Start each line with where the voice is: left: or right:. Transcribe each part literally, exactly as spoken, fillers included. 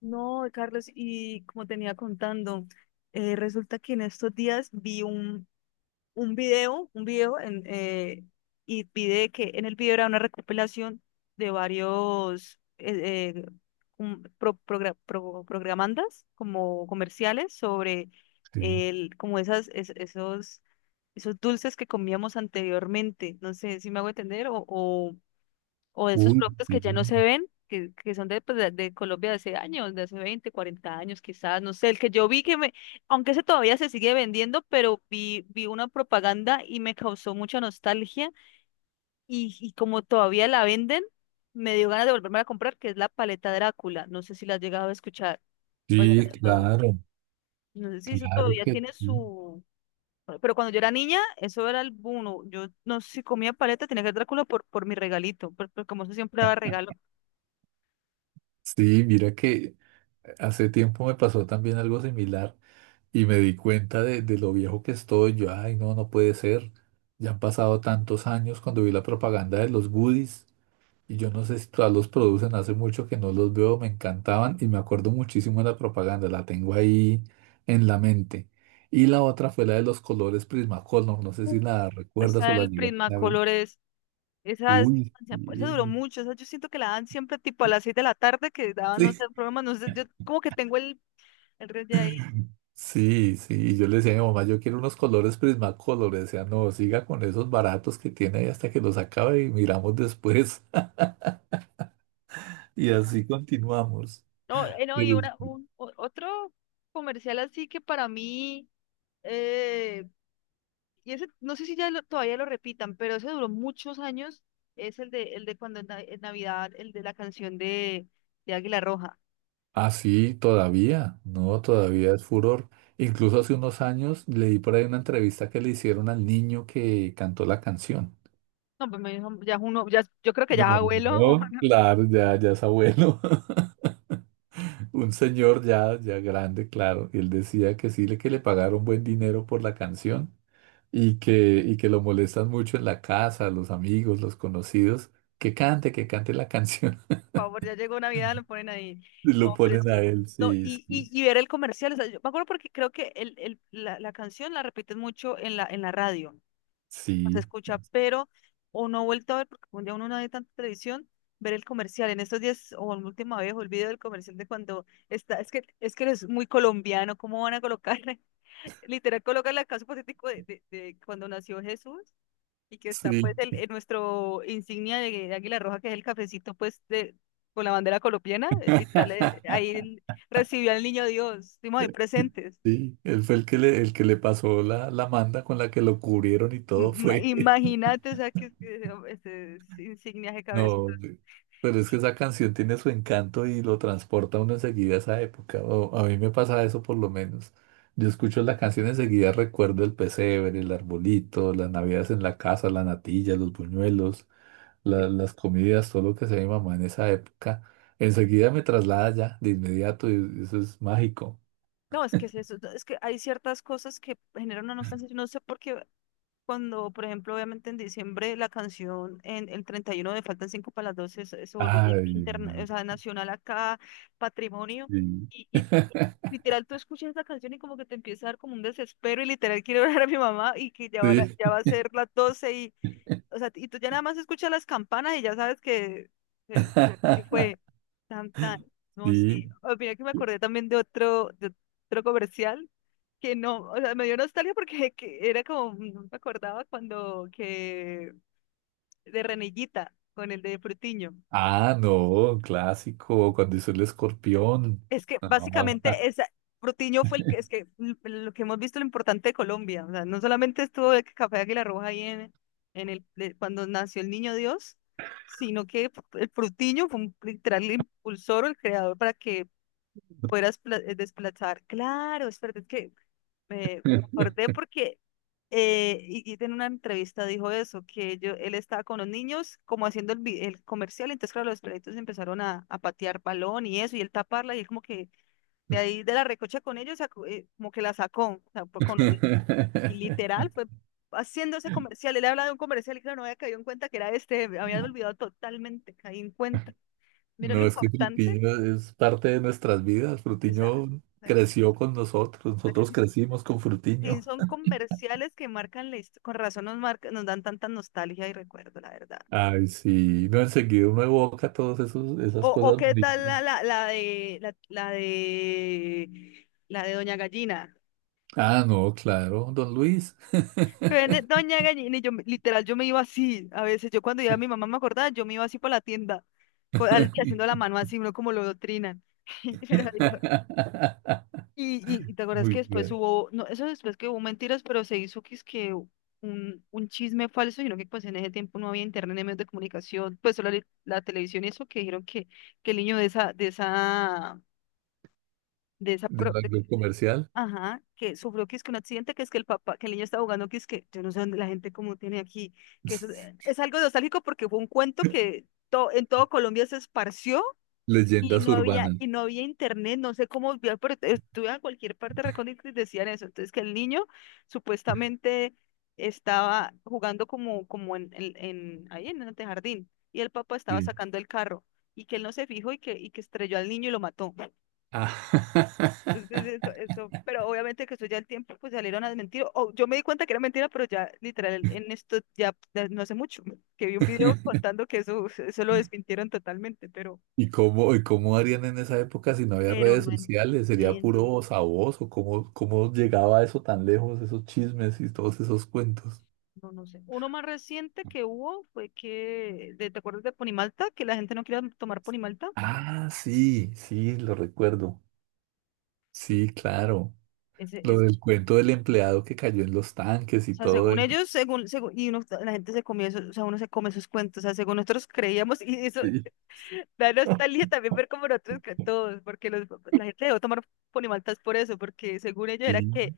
left: No, Carlos, y como tenía contando, eh, resulta que en estos días vi un, un video, un video en, eh, y vi de que en el video era una recopilación de varios eh, eh, un- pro- progra- pro- programandas como comerciales sobre
right: Sí.
left: el, como esas, es- esos, esos dulces que comíamos anteriormente. No sé si me hago entender o, o de esos
right: Uy,
left: productos que
right: sí,
left: ya no se ven, que, que son de, pues, de, de Colombia de hace años, de hace veinte cuarenta años quizás, no sé, el que yo vi que me, aunque ese todavía se sigue vendiendo, pero vi, vi una propaganda y me causó mucha nostalgia y, y como todavía la venden, me dio ganas de volverme a comprar, que es la paleta Drácula, no sé si la has llegado a escuchar.
right: sí,
left: O
right: claro,
left: no sé si eso
right: claro
left: todavía
right: que
left: tiene
right: sí.
left: su... Pero cuando yo era niña, eso era el boom. Yo no sé si comía paleta, tenía que ser Drácula por, por mi regalito, por- por- como eso siempre daba regalo.
right: Sí, mira que hace tiempo me pasó también algo similar y me di cuenta de, de lo viejo que estoy. Yo, ay, no, no puede ser. Ya han pasado tantos años cuando vi la propaganda de los goodies y yo no sé si todavía los producen, hace mucho que no los veo, me encantaban y me acuerdo muchísimo de la propaganda, la tengo ahí en la mente. Y la otra fue la de los colores Prismacolor, no sé si la recuerdas o
left: Está
right: la
left: el
right: llegaste a ver.
left: Prismacolor, es, esa, es-
right: Uy,
left: esa
right: sí.
left: duró mucho, esa yo siento que la dan siempre tipo a las seis de la tarde, que daban, no sé,
right: Sí,
left: programas, no sé, yo como que tengo el, el red de ahí.
right: sí, sí. Y yo le decía a mi mamá, yo quiero unos colores Prismacolor. Le decía, no, siga con esos baratos que tiene ahí hasta que los acabe y miramos después. Y
left: No, no.
right: así continuamos.
left: No, eh, no, y
right: Pero-
left: una, un, o- otro comercial así que para mí, eh, y ese, no sé si ya lo- todavía lo repitan, pero ese duró muchos años, es el de, el de cuando en, na- en Navidad, el de la canción de, de Águila Roja.
right: Ah, sí, todavía, no, todavía es furor. Incluso hace unos años leí por ahí una entrevista que le hicieron al niño que cantó la canción.
left: No, pues me dijo, ya es uno, ya, es- yo creo que
right: No,
left: ya es abuelo.
right: no, claro, ya, ya es abuelo. Un señor ya, ya grande, claro. Y él decía que sí, le que le pagaron buen dinero por la canción y que, y que lo molestan mucho en la casa, los amigos, los conocidos, que cante, que cante la canción.
left: Por favor, ya llegó Navidad, lo ponen ahí.
right: Y lo
left: No, pero es
right: ponen a
left: que,
right: él,
left: no,
right: sí,
left: y,
right: sí,
left: y, y ver el comercial, o sea, yo me acuerdo porque creo que el, el, la, la canción la repiten mucho en la, en la radio, se escucha, pero, o no he vuelto a ver, porque un día uno no ve tanta televisión, ver el comercial, en estos días, o la última vez, o el video del comercial de cuando está, es que, es que es muy colombiano. ¿Cómo van a colocar, literal, colocar la caso hipotético de, de, de cuando nació Jesús? Y que
right: sí.
left: está pues
right: Sí.
left: el, el- nuestro insignia de de Águila Roja, que es el cafecito pues de, con la bandera colombiana, eh, literal, eh, ahí el- recibió al niño Dios, estuvimos ahí presentes.
right: Sí, él fue el que le, el que le
left: Sí.
right: pasó la, la manda con la que lo cubrieron y
left: M-
right: todo
left: ma-
right: fue.
left: Imagínate, o sea, que, que, oh, este, es insignias de cabeza.
right: No, pero es que esa canción tiene su encanto y lo transporta a uno enseguida a esa época. O a mí me pasa eso por lo menos. Yo escucho la canción enseguida recuerdo el pesebre, el arbolito, las navidades en la casa, la natilla, los buñuelos, la- las comidas, todo lo que hacía mi mamá en esa época. Enseguida me traslada ya, de inmediato, y eso es mágico.
left: No, es que es eso, es que hay ciertas cosas que generan una nostalgia, yo no sé por qué. Cuando, por ejemplo, obviamente en diciembre la canción en el treinta y uno de Faltan cinco para las doce se, se volvió
right: Ay,
left: interna- o
right: no.
left: sea, nacional acá, patrimonio,
right: Sí.
left: y, y literal tú escuchas esa canción y como que te empieza a dar como un desespero y literal quiero ver a mi mamá y que ya, ahora,
right: Sí.
left: ya va a ser las doce y, o sea, y tú ya nada más escuchas las campanas y ya sabes que, que, que fue tan tan. No,
right: Sí.
left: sí. Oh, mira que me acordé también de otro, de otro comercial que no, o sea, me dio nostalgia porque que era como, no me acordaba cuando que de Renillita con el de Frutiño.
right: Ah, no, clásico, cuando hizo el escorpión.
left: Es que
right: No,
left: básicamente esa, Protiño fue el que, es que l- lo que hemos visto lo importante de Colombia, o sea, no solamente estuvo el Café Águila Roja ahí en, en el, de- cuando nació el Niño Dios, sino que el Protiño fue un, literal el impulsor o el creador para que puedas pla- eh, desplazar. Claro, espérate, es verdad que me acordé porque eh, y, y en una entrevista dijo eso, que yo, él estaba con los niños como haciendo el, vi- el comercial, entonces claro, los perritos empezaron a, a patear balón y eso, y él taparla, y él como que de ahí de la recocha con ellos, sacó, eh, como que la sacó, o sea, fue con los li- y literal fue haciendo ese comercial, él habla de un comercial y claro, no había caído en cuenta que era este, me había olvidado totalmente, caí en cuenta. Mira lo
right: no es que
left: importante,
right: Frutiño es parte de nuestras vidas.
left: o sea, o
right: Frutiño
left: sea, que, o
right: creció con nosotros,
left: sea, que
right: nosotros
left: sí-
right: crecimos con
left: sí
right: Frutiño.
left: son comerciales que marcan la histo- con razón nos marcan, nos dan tanta nostalgia y recuerdo, la verdad.
right: Ay, sí, no, enseguida uno evoca todas esos, esas
left: O, o
right: cosas
left: qué tal la,
right: bonitas.
left: la, la de la, la de la de Doña Gallina.
right: Ah, no, claro, don Luis.
left: Viene Doña Gallina, y yo me- literal, yo me iba así. A veces yo cuando iba a mi mamá me acordaba, yo me iba así por la tienda, co- al- haciendo la mano así, uno como lo doctrinan. Pero digo, y, y, y te acuerdas
right: Muy
left: que después
right: bien.
left: hubo, no, eso después que hubo mentiras, pero se hizo que es que un, un chisme falso, sino que pues en ese tiempo no había internet ni medios de comunicación, pues solo la, la televisión y eso, que dijeron que, que el niño de esa, de esa, de esa,
right: Del ámbito comercial.
left: ajá, que sufrió que es que un accidente, que es que el papá, que el niño estaba jugando, que es que yo no sé dónde la gente como tiene aquí, que eso eh, es algo nostálgico porque fue un cuento que to- en todo Colombia se esparció y
right: Leyendas
left: no había,
right: urbanas.
left: y no había internet, no sé cómo, vio, pero estuve en cualquier parte recóndita y decían eso, entonces que el niño supuestamente estaba jugando como, como en, en, en- ahí en el jardín y el papá estaba
right: Sí.
left: sacando el carro y que él no se fijó y que, y que estrelló al niño y lo mató.
right: Ah.
left: Entonces, eso, eso, pero obviamente que eso ya el tiempo, pues salieron a desmentir. O yo me di cuenta que era mentira, pero ya literal en esto ya, ya no hace mucho que vi un video contando que eso, eso lo desmintieron totalmente, pero,
right: ¿Y cómo, y cómo harían en esa época si no había
left: pero
right: redes
left: no
right: sociales? ¿Sería
left: entiendo,
right: puro voz a voz? ¿O cómo, cómo llegaba eso tan lejos, esos chismes y todos esos cuentos?
left: no, no sé. Uno más reciente que hubo fue que, de- ¿te acuerdas de Ponimalta? Que la gente no quería tomar Ponimalta.
right: Ah, sí, sí, lo recuerdo.
left: Sí.
right: Sí, claro.
left: Ese,
right: Lo
left: es, o
right: del cuento del empleado que cayó en los tanques y
left: sea,
right: todo
left: según
right: eso.
left: ellos, según, según, y uno, la gente se comía eso, o sea, uno se come esos cuentos, o sea, según nosotros creíamos, y eso,
right: Sí,
left: da nostalgia también ver como nosotros que todos, porque los, la gente dejó tomar Fonimaltas por eso, porque según ellos era
right: sí,
left: que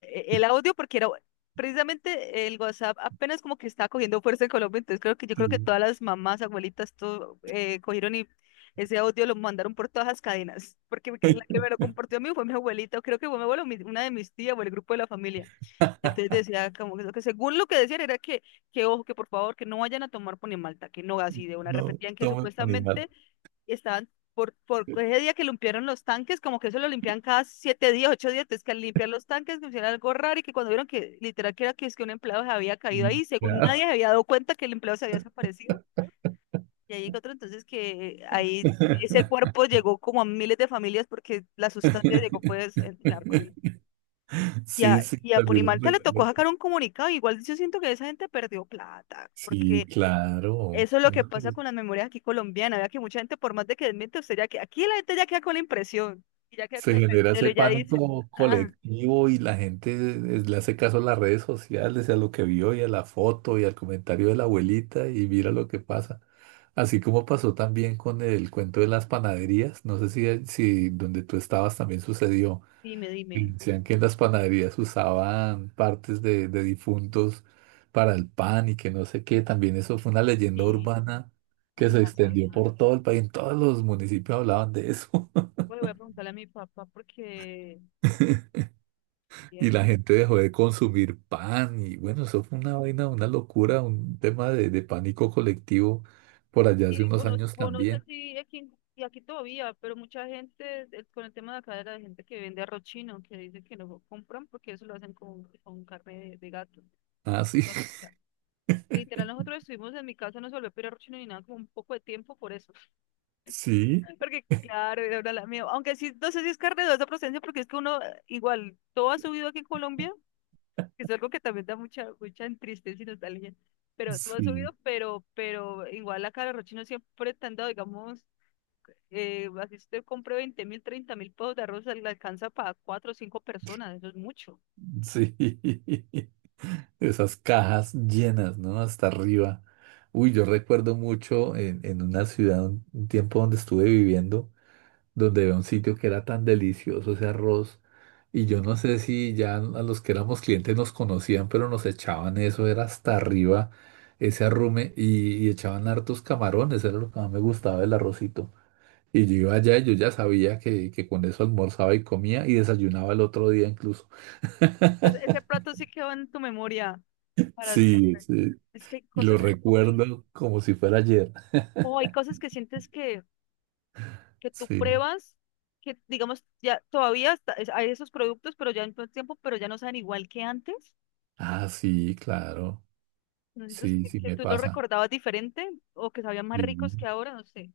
left: eh, el audio, porque era precisamente el WhatsApp apenas como que estaba cogiendo fuerza en Colombia, entonces creo que yo creo que
right: sí.
left: todas las mamás, abuelitas, todo eh, cogieron y ese audio lo mandaron por todas las cadenas, porque que- la que me lo compartió a mí fue mi abuelita, o creo que fue mi abuelo, mi- una de mis tías o el grupo de la familia. Entonces decía como que, que según lo que decían era que que ojo, que por favor, que no vayan a tomar Ponimalta, que no, así de una
right: No,
left: repetían que
right: somos animal.
left: supuestamente y estaban por, por ese día que limpiaron los tanques, como que eso lo limpian cada siete días, ocho días, entonces que al limpiar los tanques que hicieron algo raro y que cuando vieron que literal que era que es que un empleado se había caído ahí, según
right: Ya.
left: nadie se había dado cuenta que el empleado se había desaparecido, y ahí llegó otro, entonces que ahí ese cuerpo llegó como a miles de familias porque la sustancia llegó pues en la Apurímac. Y
right: Sí,
left: a,
right: sí,
left: y a
right: también, lo
left: Ponimalta le tocó
right: recuerdo.
left: sacar un comunicado, igual yo siento que esa gente perdió plata,
right: Sí,
left: porque
right: claro,
left: eso es lo que
right: ¿no?
left: pasa
right: Pues,
left: con las memorias aquí colombianas. Vea que mucha gente, por más de que desmiente, usted ya que aquí la gente ya queda con la impresión y ya queda
right: se
left: con el
right: genera
left: cancelo
right: ese
left: y ya dice,
right: pánico
left: ah,
right: colectivo y la gente es- le hace caso a las redes sociales, y a lo que vio y a la foto y al comentario de la abuelita y mira lo que pasa. Así como pasó también con el cuento de las panaderías, no sé si, si donde tú estabas también sucedió.
left: dime,
right: Y
left: dime.
right: decían que en las panaderías usaban partes de, de difuntos para el pan y que no sé qué. También eso fue una leyenda
left: Sí,
right: urbana
left: yo no
right: que
left: me
right: se
left: la
right: extendió
left: sabía.
right: por todo el país. En todos los municipios hablaban de eso.
left: Voy, voy a preguntarle a mi papá porque, eh,
right: Y la gente dejó de consumir pan. Y bueno, eso fue una vaina, una locura, un tema de, de pánico colectivo por allá hace
left: sí, o
right: unos
left: no,
right: años
left: o no sé
right: también.
left: si aquí, en- y aquí todavía, pero mucha gente eh, con el tema de acá de la gente que vende arroz chino, que dice que no compran porque eso lo hacen con, con carne de, de gato.
right: Ah, sí.
left: O sea, literal, nosotros estuvimos en mi casa, no se volvió a pedir arroz chino ni nada, como un poco de tiempo por eso.
right: Sí,
left: Porque claro, era una la mía. Aunque sí, no sé si es carne de dudosa procedencia, porque es que uno eh, igual todo ha subido aquí en Colombia, que es algo que también da mucha, mucha tristeza y nostalgia. Pero todo ha
right: sí.
left: subido, pero, pero igual la cara de rochino siempre te han dado, digamos, eh, así usted compre veinte mil, treinta mil pesos de arroz, le alcanza para cuatro o cinco personas, eso es mucho.
right: Sí, esas cajas llenas, ¿no? Hasta arriba. Uy, yo recuerdo mucho en, en una ciudad, un un tiempo donde estuve viviendo, donde había un sitio que era tan delicioso ese arroz. Y yo no sé si ya a los que éramos clientes nos conocían, pero nos echaban eso, era hasta arriba ese arrume y, y echaban hartos camarones, era lo que más me gustaba del arrocito. Y yo iba allá y yo ya sabía que, que con eso almorzaba y comía y desayunaba el otro día incluso.
left: Pues, ese plato sí quedó en tu memoria para
right: Sí,
left: siempre.
right: sí,
left: Es que hay
right: y lo
left: cosas, hay, co-
right: recuerdo como si fuera ayer.
left: oh, hay cosas que sientes que que tú
right: Sí.
left: pruebas, que digamos, ya todavía está- es- hay esos productos, pero ya en todo el tiempo, pero ya no saben igual que antes.
right: Ah, sí, claro.
left: ¿No sientes
right: Sí,
left: que,
right: sí
left: que
right: me
left: tú los
right: pasa.
left: recordabas diferente o que sabían más ricos
right: Sí.
left: que ahora? No sé.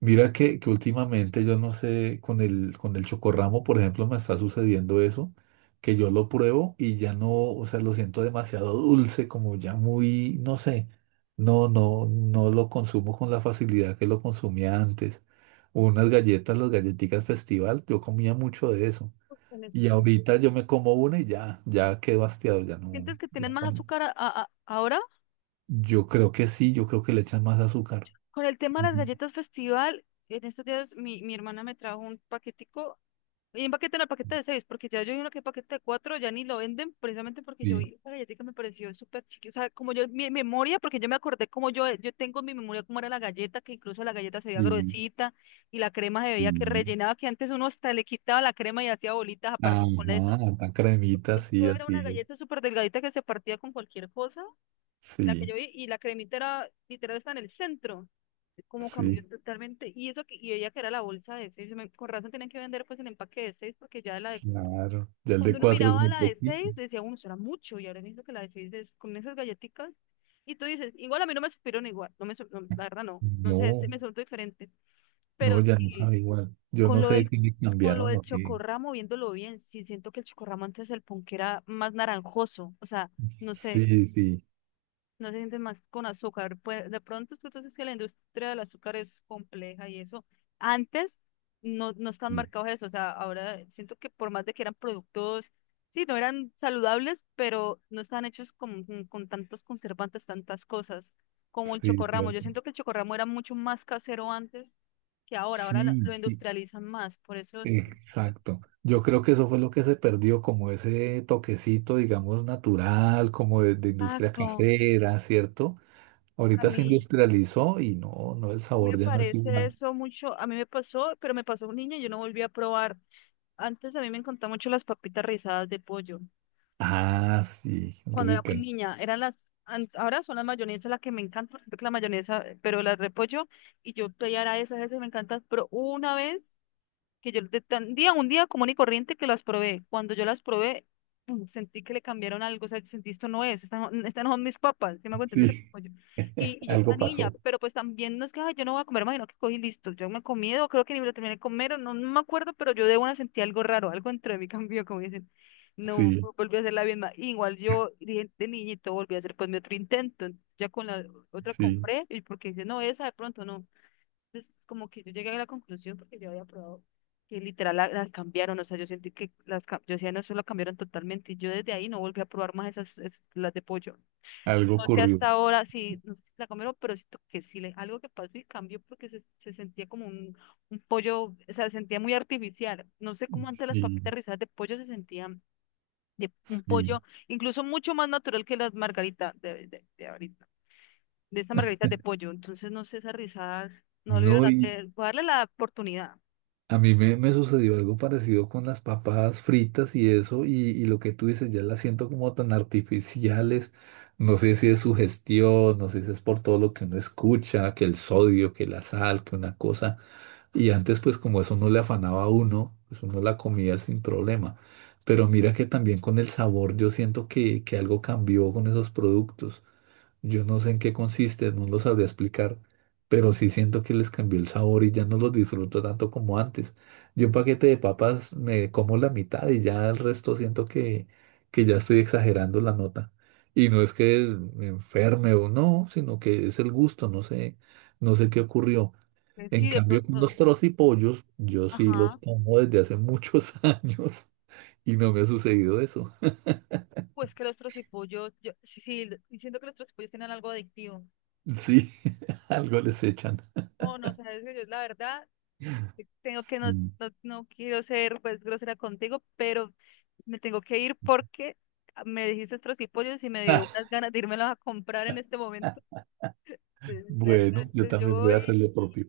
right: Mira que, que últimamente yo no sé, con el, con el chocorramo, por ejemplo, me está sucediendo eso, que yo lo pruebo y ya no, o sea, lo siento demasiado dulce, como ya muy, no sé, no, no, no lo consumo con la facilidad que lo consumía antes. Unas galletas, las galletitas festival, yo comía mucho de eso.
left: En
right: Y
left: estos días.
right: ahorita yo me como una y ya, ya quedo hastiado, ya no.
left: ¿Sientes que tienes
right: Ya
left: más
right: con-
left: azúcar a- a- a- ahora?
right: Yo creo que sí, yo creo que le echan más azúcar.
left: Con el tema de las
right: Ujú.
left: galletas festival, en estos días mi, mi hermana me trajo un paquetico. Y empaqueten el paquete de seis, porque ya yo vi uno que es paquete de cuatro, ya ni lo venden, precisamente porque yo
right: Sí,
left: vi la galletica me pareció súper chiquita. O sea, como yo, mi memoria, porque yo me acordé como yo, eh, yo tengo en mi memoria cómo era la galleta, que incluso la galleta se veía
right: sí,
left: gruesita y la crema se veía que
right: sí.
left: rellenaba, que antes uno hasta le quitaba la crema y hacía bolitas aparte con eso.
right: Ajá, tan cremita, sí,
left: Esto era
right: así
left: una
right: es.
left: galleta súper delgadita que se partía con cualquier cosa, la que
right: Sí,
left: yo vi, y la cremita era, literal, está en el centro. Cómo cambió
right: sí,
left: totalmente. Y eso que, y ella que era la bolsa de seis, yo me- con razón tenían que vender pues el empaque de seis, porque ya la de
right: claro. Ya el de
left: cuando uno
right: cuatro es
left: miraba
right: muy
left: la de
right: poquito.
left: seis decía, uno, será mucho, y ahora visto que la de seis es con esas galletitas, y tú dices, igual a mí no me supieron igual, no me, sup- no, la verdad no, no sé, se
right: No,
left: me soltó diferente,
right: no,
left: pero
right: ya no
left: sí,
right: sabe igual. Yo
left: con
right: no
left: lo
right: sé
left: del,
right: qué le
left: con lo
right: cambiaron
left: del
right: o qué.
left: chocorramo, viéndolo bien, sí siento que el chocorramo antes el punk era más naranjoso, o sea, no sé,
right: Sí, sí,
left: no se sienten más con azúcar. Pues de pronto es que entonces que la industria del azúcar es compleja y eso. Antes no, no están
right: sí,
left: marcados eso, o sea, ahora siento que por más de que eran productos, sí, no eran saludables, pero no estaban hechos con, con con tantos conservantes, tantas cosas como el
right: sí,
left: chocorramo. Yo
right: cierto.
left: siento que el chocorramo era mucho más casero antes que ahora, ahora la-
right: Sí,
left: lo
right: sí.
left: industrializan más, por eso es...
right: Exacto. Yo creo que eso fue lo que se perdió, como ese toquecito, digamos, natural, como de, de industria
left: Exacto,
right: casera, ¿cierto?
left: a
right: Ahorita se
left: mí
right: industrializó y no, no, el sabor
left: me
right: ya no es
left: parece
right: igual.
left: eso mucho, a mí me pasó, pero me pasó un niño, y yo no volví a probar. Antes a mí me encantaban mucho las papitas rizadas de pollo.
right: Ah, sí,
left: Cuando era
right: rica.
left: muy niña, eran las, an- ahora son las mayonesas las que me encantan, porque la mayonesa, pero las repollo, y yo pedía era esas, esas me encantan, pero una vez que yo de tan día, un día común y corriente que las probé. Cuando yo las probé, pum, sentí que le cambiaron algo, o sea, yo sentí esto no es, estas no, estas no son mis papas, ¿sí me hago entender?
right: Sí,
left: Pues yo... Y, y yo estaba
right: algo
left: niña,
right: pasó.
left: pero pues también no es que "Ay, yo no voy a comer más", sino que cogí y listo, yo me he comido, creo que ni me lo terminé de comer, o no, no me acuerdo, pero yo de una sentí algo raro, algo dentro de mí cambió, como dicen. No
right: Sí,
left: vu- Volví a hacer la misma. Igual yo dije de niñito, volví a hacer pues mi otro intento. Ya con la otra
right: sí,
left: compré, y porque dije, no, esa de pronto no. Entonces, como que yo llegué a la conclusión porque yo había probado que literal la- las cambiaron, o sea, yo sentí que las, cam yo decía, no, eso lo cambiaron totalmente y yo desde ahí no volví a probar más esas, es- las de pollo.
right: algo
left: No sé
right: ocurrió.
left: hasta ahora, sí, no sé si la comieron pero siento que sí, le, algo que pasó y cambió porque se, se sentía como un, un pollo, o sea, se sentía muy artificial. No sé cómo antes las
right: Sí,
left: papitas rizadas de pollo se sentían de un pollo,
right: sí.
left: incluso mucho más natural que las margaritas de, de, de ahorita de estas margaritas de pollo. Entonces, no sé, esas rizadas no volvieron
right: No,
left: a hacer. Voy a darle la oportunidad.
right: a mí me, me sucedió algo parecido con las papas fritas y eso, y, y lo que tú dices, ya las siento como tan artificiales. No sé si es su gestión, no sé si es por todo lo que uno escucha, que el sodio, que la sal, que una cosa. Y antes, pues como eso no le afanaba a uno, pues uno la comía sin problema. Pero mira que también con el sabor yo siento que, que algo cambió con esos productos. Yo no sé en qué consiste, no lo sabría explicar, pero sí siento que les cambió el sabor y ya no los disfruto tanto como antes. Yo un paquete de papas me como la mitad y ya el resto siento que, que ya estoy exagerando la nota. Y no es que me enferme o no, sino que es el gusto, no sé, no sé qué ocurrió.
left: Eh,
right: En
left: Sí, de
right: cambio, con
left: pronto.
right: los trocipollos, yo sí los
left: Ajá.
right: como desde hace muchos años y no me ha sucedido eso.
left: Pues que los trocipollos, yo, sí, sí, y siento que los trocipollos tienen algo adictivo.
right: Sí, algo les echan.
left: Oh, no, sabes que yo la verdad te- tengo que no,
right: Sí.
left: no, no quiero ser pues grosera contigo, pero me tengo que ir porque me dijiste trocipollos y me dio unas ganas de irmelos a comprar en este momento. Entonces, la verdad,
right: Bueno, yo
left: entonces yo
right: también voy a
left: voy.
right: hacer lo propio.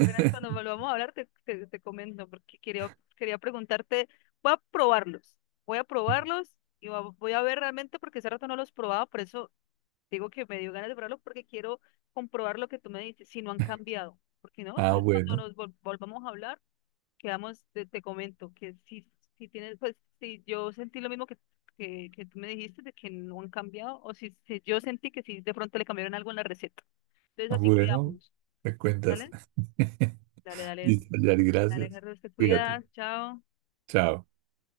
left: Verás, cuando volvamos a hablar te, te, te comento porque quería, quería preguntarte, voy a probarlos, voy a probarlos y va- voy a ver realmente porque hace rato no los probaba, por eso digo que me dio ganas de probarlos porque quiero comprobar lo que tú me dices, si no han cambiado, porque no,
right: Ah,
left: entonces cuando
right: bueno,
left: nos vol- volvamos a hablar, quedamos, te, te comento que si, si tienes, pues si yo sentí lo mismo que, que, que tú me dijiste de que no han cambiado o si, si yo sentí que sí de pronto le cambiaron algo en la receta, entonces así
right: bueno,
left: quedamos,
right: me cuentas.
left: ¿vale? Dale, dale
right: Listo, Yari,
left: dale
right: gracias.
left: Alejandro, te
right: Cuídate.
left: cuidas, chao.
right: Chao.